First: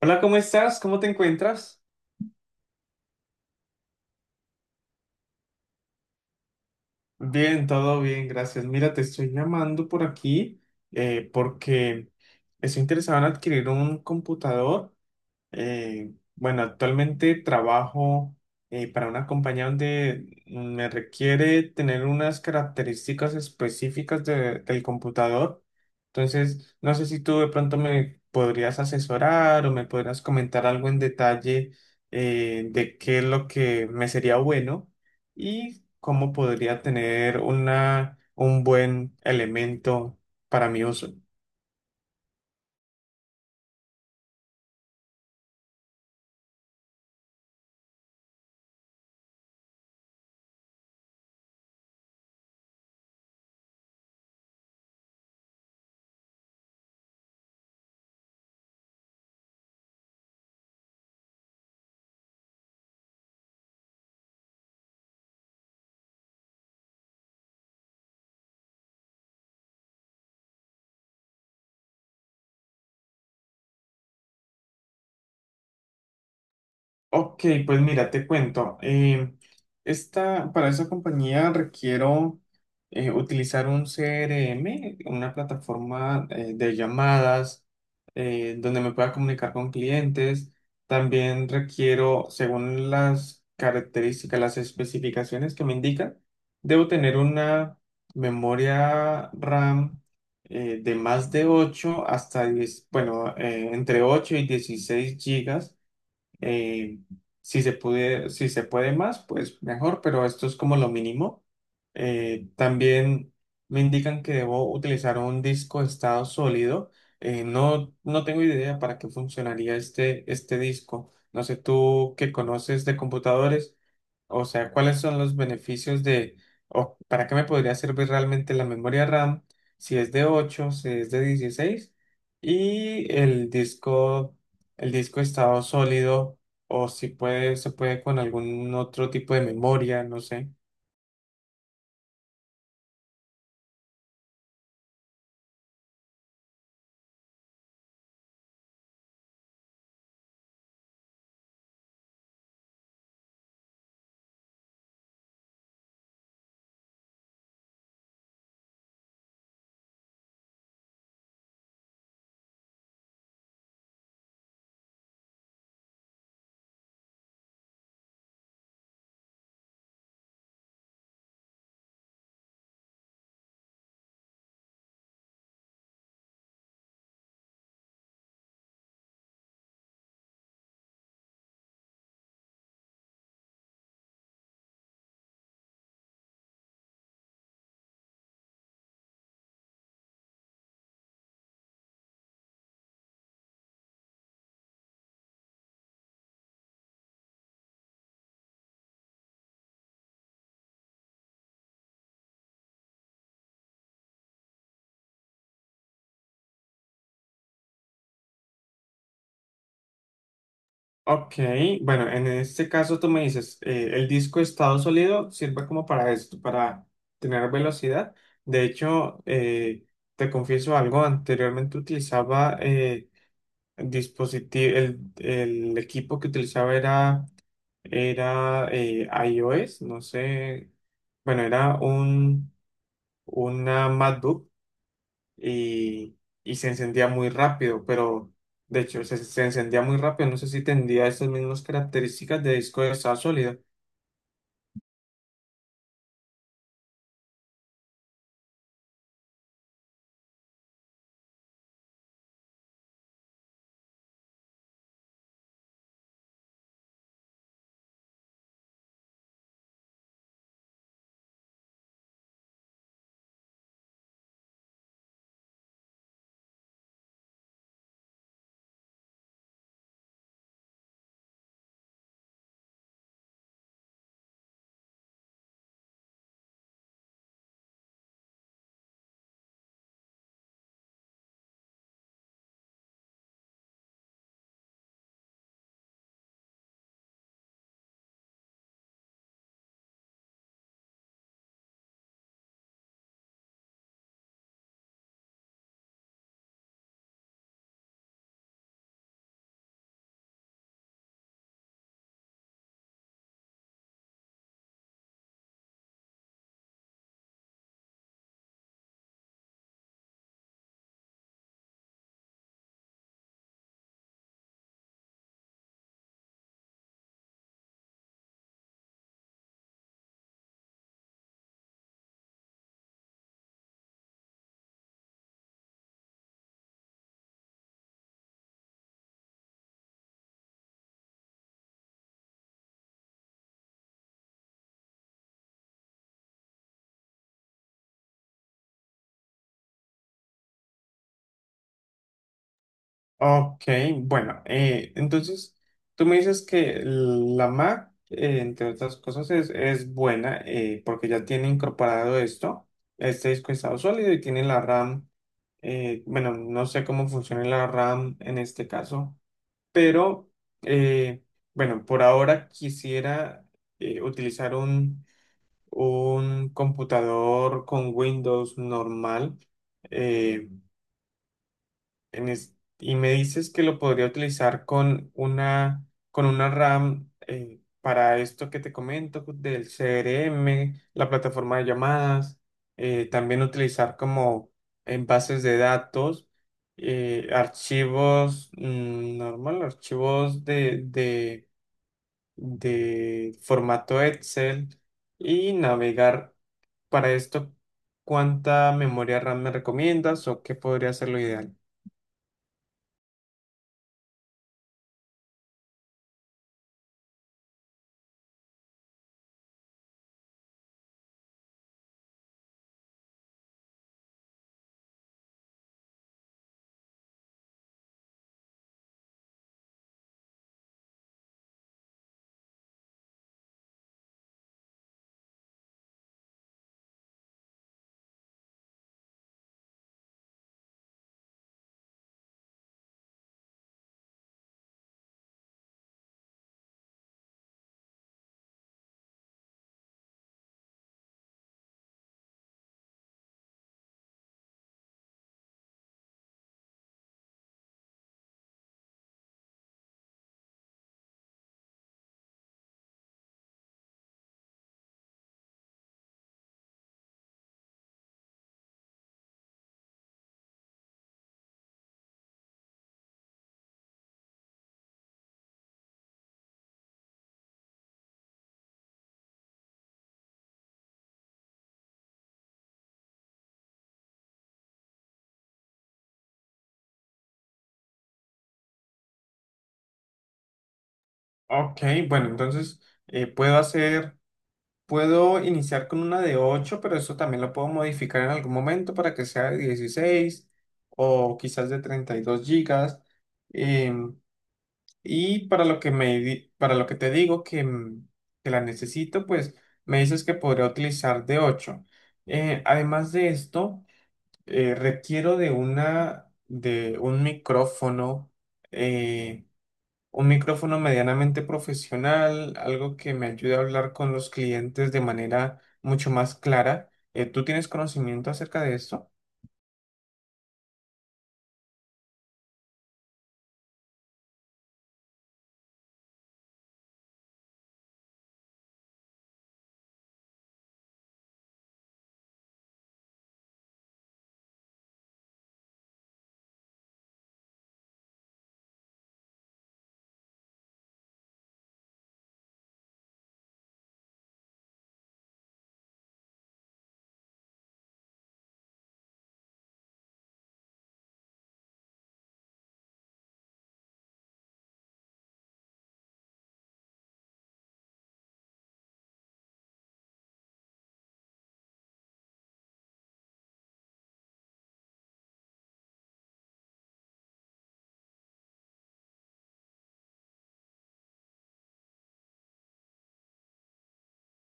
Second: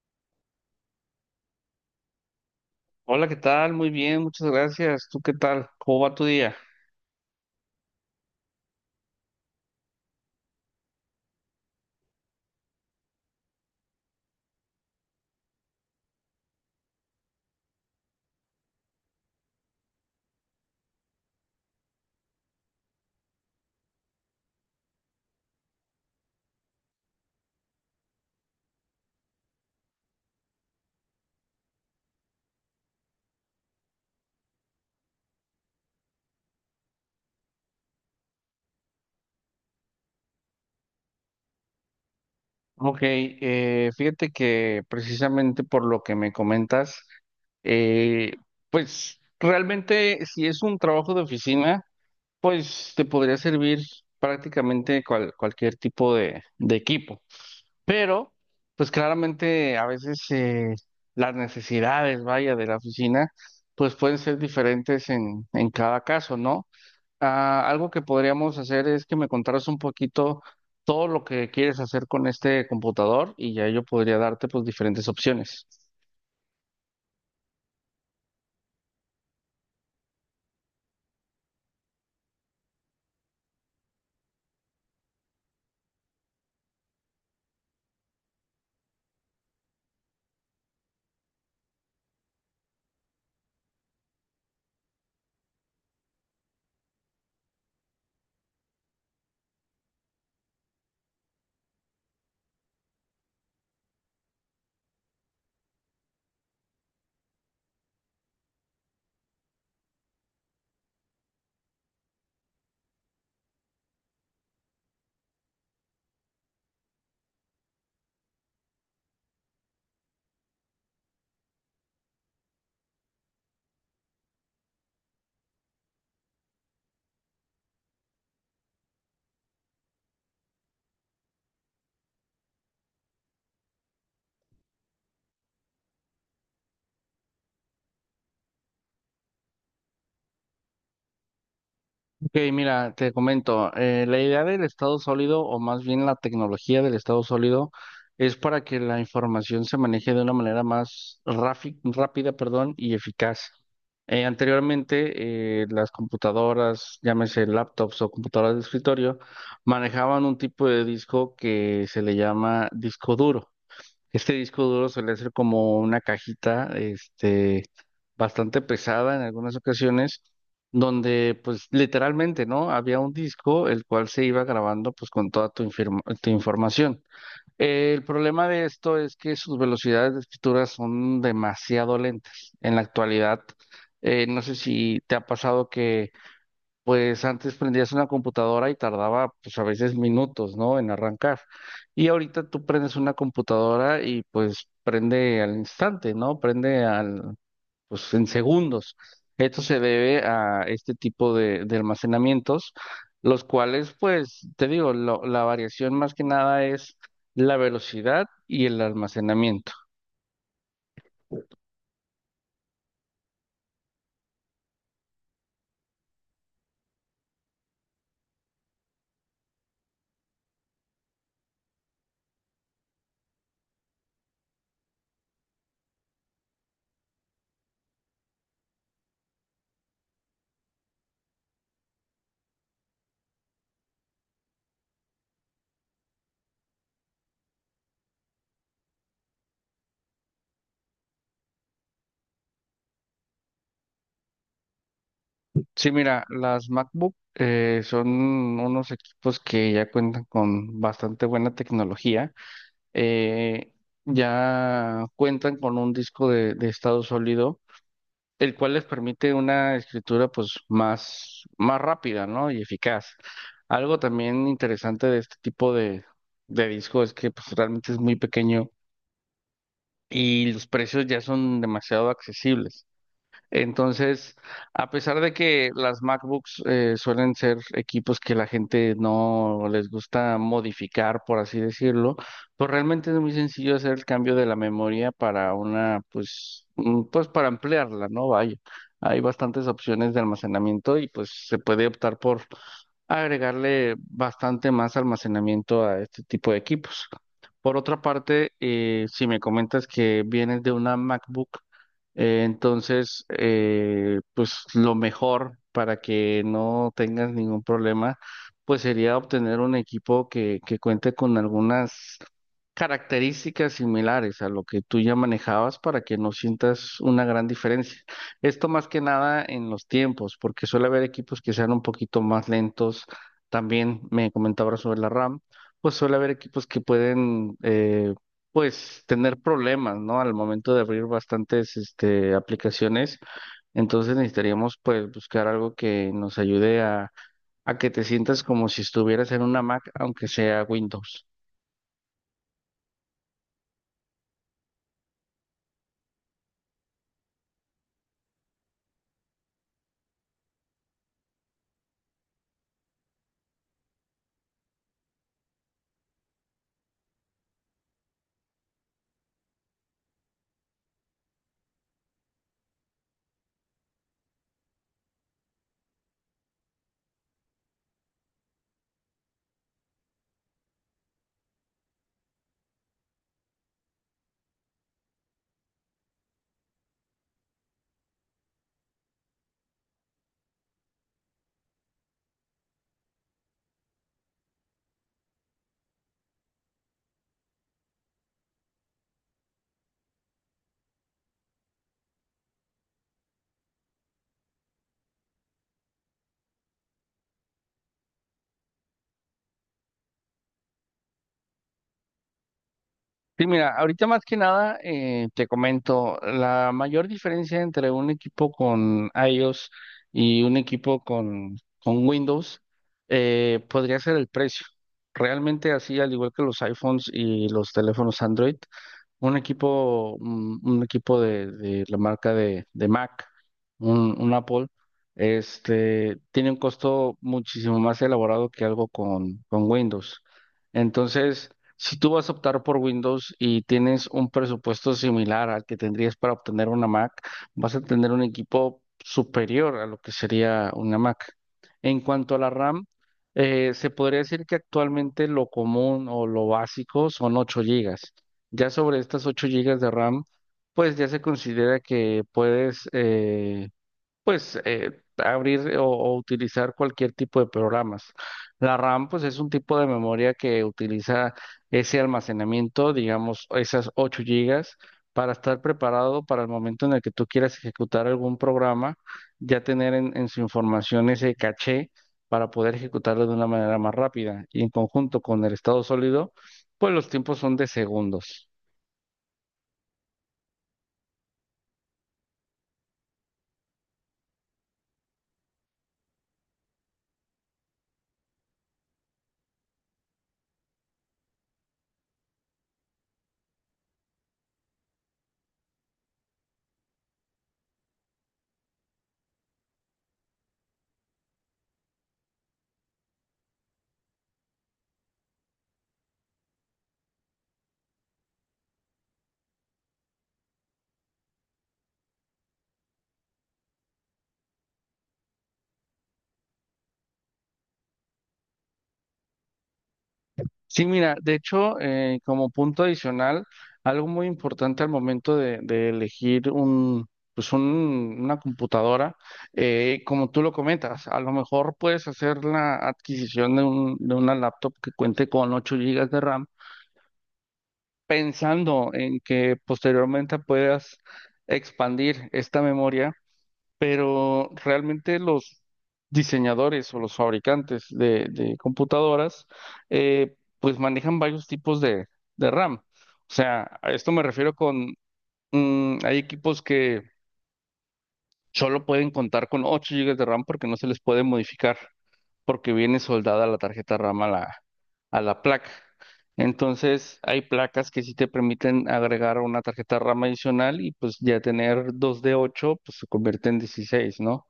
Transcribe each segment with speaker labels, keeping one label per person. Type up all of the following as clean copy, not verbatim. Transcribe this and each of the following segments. Speaker 1: Hola, ¿cómo estás? ¿Cómo te encuentras?
Speaker 2: Hola, ¿qué tal? Muy bien, muchas gracias. ¿Tú qué tal? ¿Cómo va tu día?
Speaker 1: Bien, todo bien, gracias. Mira, te estoy llamando por aquí porque estoy interesado en adquirir un computador. Bueno, Actualmente trabajo para una compañía donde me requiere tener unas características específicas del computador. Entonces, no sé si tú de pronto me podrías asesorar o me podrías comentar algo en detalle de qué es lo que me sería bueno y cómo podría tener un buen elemento para mi uso.
Speaker 2: Ok, fíjate que precisamente por lo que me comentas, eh, pues realmente si es un trabajo de oficina, pues te podría servir prácticamente cualquier tipo de equipo. Pero, pues claramente a veces las necesidades, vaya, de la oficina, pues pueden ser diferentes en cada caso, ¿no? Ah, algo que podríamos hacer es que me contaras un poquito todo lo que quieres hacer con este computador y ya yo podría darte pues diferentes opciones.
Speaker 1: Ok, pues mira, te cuento. Esta, para esa compañía requiero utilizar un CRM, una plataforma de llamadas donde me pueda comunicar con clientes. También requiero, según las características, las especificaciones que me indican, debo tener una memoria RAM de más de 8 hasta 10, bueno, entre 8 y 16 gigas eh, si se puede, si se puede más, pues mejor, pero esto es como lo mínimo. También me indican que debo utilizar un disco de estado sólido. No, no tengo idea para qué funcionaría este disco. No sé tú qué conoces de computadores, o sea, ¿cuáles son los beneficios de, o para qué me podría servir realmente la memoria RAM si es de 8 si es de 16 y el disco estado sólido o si puede, se puede con algún otro tipo de memoria, no sé.
Speaker 2: Ok, mira, te comento, la idea del estado sólido, o más bien la tecnología del estado sólido, es para que la información se maneje de una manera más rápida, perdón, y eficaz. Anteriormente, las computadoras, llámese laptops o computadoras de escritorio, manejaban un tipo de disco que se le llama disco duro. Este disco duro suele ser como una cajita, este, bastante pesada en algunas ocasiones, donde pues literalmente, ¿no? Había un disco el cual se iba grabando pues con toda tu información. El problema de esto es que sus velocidades de escritura son demasiado lentas. En la actualidad, no sé si te ha pasado que pues antes prendías una computadora y tardaba pues a veces minutos, ¿no? En arrancar. Y ahorita tú prendes una computadora y pues prende al instante, ¿no? Prende al, pues en segundos. Esto se debe a este tipo de almacenamientos, los cuales pues te digo, la variación más que nada es la velocidad y el almacenamiento.
Speaker 1: Ok, bueno, en este caso tú me dices, el disco estado sólido sirve como para esto, para tener velocidad. De hecho, te confieso algo, anteriormente utilizaba... dispositivo, el equipo que utilizaba era iOS, no sé, bueno, era un, una MacBook y, y se encendía muy rápido, pero de hecho se encendía muy rápido, no sé si tendría esas mismas características de disco de estado sólido.
Speaker 2: Sí, mira, las MacBook son unos equipos que ya cuentan con bastante buena tecnología, eh, ya cuentan con un disco de estado sólido, el cual les permite una escritura pues más, más rápida, ¿no? Y eficaz. Algo también interesante de este tipo de disco es que pues realmente es muy pequeño y los precios ya son demasiado accesibles. Entonces, a pesar de que las MacBooks suelen ser equipos que la gente no les gusta modificar, por así decirlo, pues realmente es muy sencillo hacer el cambio de la memoria para una, pues, pues para ampliarla, ¿no? Vaya, hay bastantes opciones de almacenamiento y pues se puede optar por agregarle bastante más almacenamiento a este tipo de equipos. Por otra parte, si me comentas que vienes de una MacBook, entonces, pues lo mejor para que no tengas ningún problema, pues sería obtener un equipo que cuente con algunas características similares a lo que tú ya manejabas para que no sientas una gran diferencia. Esto más que nada en los tiempos, porque suele haber equipos que sean un poquito más lentos. También me comentaba sobre la RAM, pues suele haber equipos que pueden, pues, tener problemas, ¿no? Al momento de abrir bastantes, este, aplicaciones. Entonces necesitaríamos, pues, buscar algo que nos ayude a que te sientas como si estuvieras en una Mac, aunque sea Windows.
Speaker 1: Ok, bueno, entonces tú me dices que la Mac, entre otras cosas, es buena porque ya tiene incorporado esto, este disco de estado sólido y tiene la RAM, bueno, no sé cómo funciona la RAM en este caso, pero eh, bueno, por ahora quisiera utilizar un computador con Windows normal. eh, y me dices que lo podría utilizar con una RAM para esto que te comento del CRM, la plataforma de llamadas, también utilizar como en bases de datos, archivos normal, archivos de formato Excel y navegar para esto. ¿Cuánta memoria RAM me recomiendas o qué podría ser lo ideal?
Speaker 2: Sí, mira, ahorita más que nada te comento, la mayor diferencia entre un equipo con iOS y un equipo con Windows podría ser el precio. Realmente así, al igual que los iPhones y los teléfonos Android, un equipo de la marca de Mac, un Apple, este, tiene un costo muchísimo más elaborado que algo con Windows. Entonces, si tú vas a optar por Windows y tienes un presupuesto similar al que tendrías para obtener una Mac, vas a tener un equipo superior a lo que sería una Mac. En cuanto a la RAM, se podría decir que actualmente lo común o lo básico son 8 GB. Ya sobre estas 8 GB de RAM, pues ya se considera que puedes, pues abrir o utilizar cualquier tipo de programas. La RAM, pues es un tipo de memoria que utiliza ese almacenamiento, digamos, esas 8 GB, para estar preparado para el momento en el que tú quieras ejecutar algún programa, ya tener en su información ese caché para poder ejecutarlo de una manera más rápida. Y en conjunto con el estado sólido, pues los tiempos son de segundos.
Speaker 1: Ok, bueno, entonces eh, puedo hacer, puedo iniciar con una de 8, pero eso también lo puedo modificar en algún momento para que sea de 16 o quizás de 32 gigas. Em, y para lo que para lo que te digo que, que la necesito, pues me dices que podría utilizar de 8. Además de esto, requiero de de eh, un micrófono medianamente profesional, algo que me ayude a hablar con los clientes de manera mucho más clara. ¿Tú tienes conocimiento acerca de esto?
Speaker 2: Sí, mira, de hecho, como punto adicional, algo muy importante al momento de elegir pues una computadora, como tú lo comentas, a lo mejor puedes hacer la adquisición de de una laptop que cuente con 8 GB de RAM, pensando en que posteriormente puedas expandir esta memoria, pero realmente los diseñadores o los fabricantes de computadoras, pues manejan varios tipos de RAM. O sea, a esto me refiero con, hay equipos que solo pueden contar con 8 GB de RAM porque no se les puede modificar, porque viene soldada la tarjeta RAM a la placa. Entonces, hay placas que sí te permiten agregar una tarjeta RAM adicional y pues ya tener 2 de 8 pues se convierte en 16, ¿no?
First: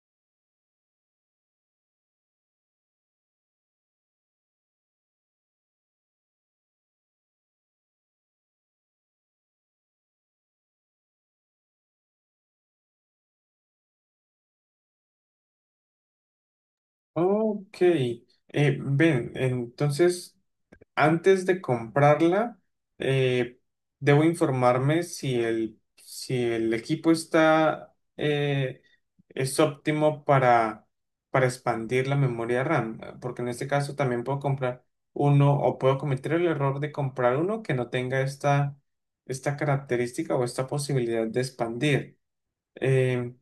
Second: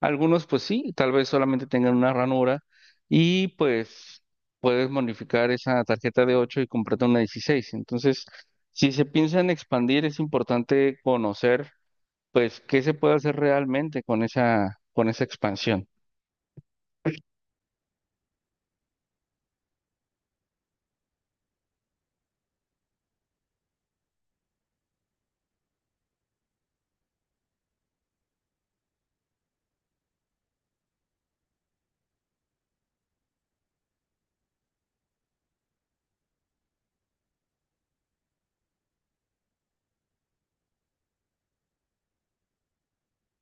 Speaker 2: Algunos, pues sí, tal vez solamente tengan una ranura y pues puedes modificar esa tarjeta de 8 y comprarte una 16. Entonces, si se piensa en expandir, es importante conocer, pues, qué se puede hacer realmente con esa expansión.
Speaker 1: Ok, ven, entonces antes de comprarla, eh, debo informarme si si el equipo está, es óptimo para expandir la memoria RAM, porque en este caso también puedo comprar uno o puedo cometer el error de comprar uno que no tenga esta, esta característica o esta posibilidad de expandir. Eh,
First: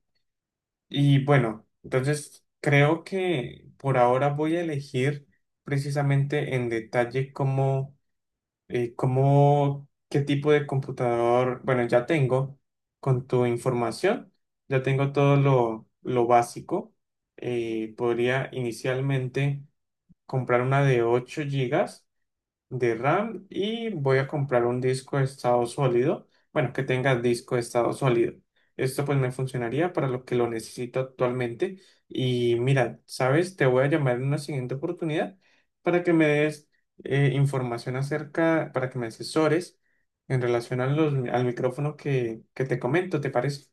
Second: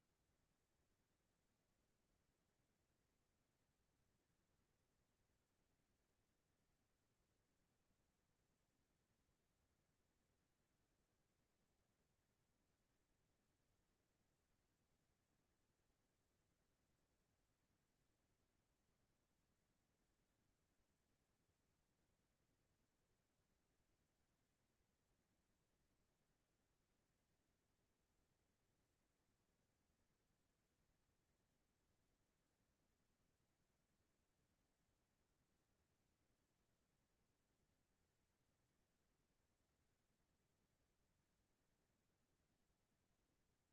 Speaker 1: y bueno, entonces creo que por ahora voy a elegir precisamente en detalle ¿cómo, qué tipo de computador? Bueno, ya tengo con tu información, ya tengo todo lo básico. Podría inicialmente comprar una de 8 gigas de RAM y voy a comprar un disco de estado sólido, bueno, que tenga disco de estado sólido. Esto pues me funcionaría para lo que lo necesito actualmente. Y mira, sabes, te voy a llamar en una siguiente oportunidad para que me des información acerca, para que me asesores en relación a los, al micrófono que te comento, ¿te parece?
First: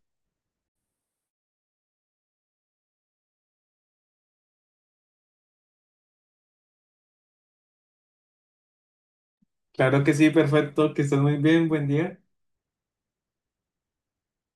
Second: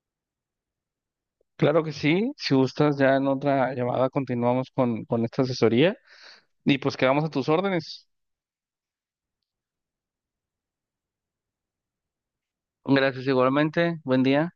Speaker 2: Claro que sí, si gustas, ya en otra llamada continuamos con esta asesoría y pues quedamos a tus órdenes.
Speaker 1: Claro que sí, perfecto, que estés muy bien, buen día.
Speaker 2: Gracias igualmente, buen día.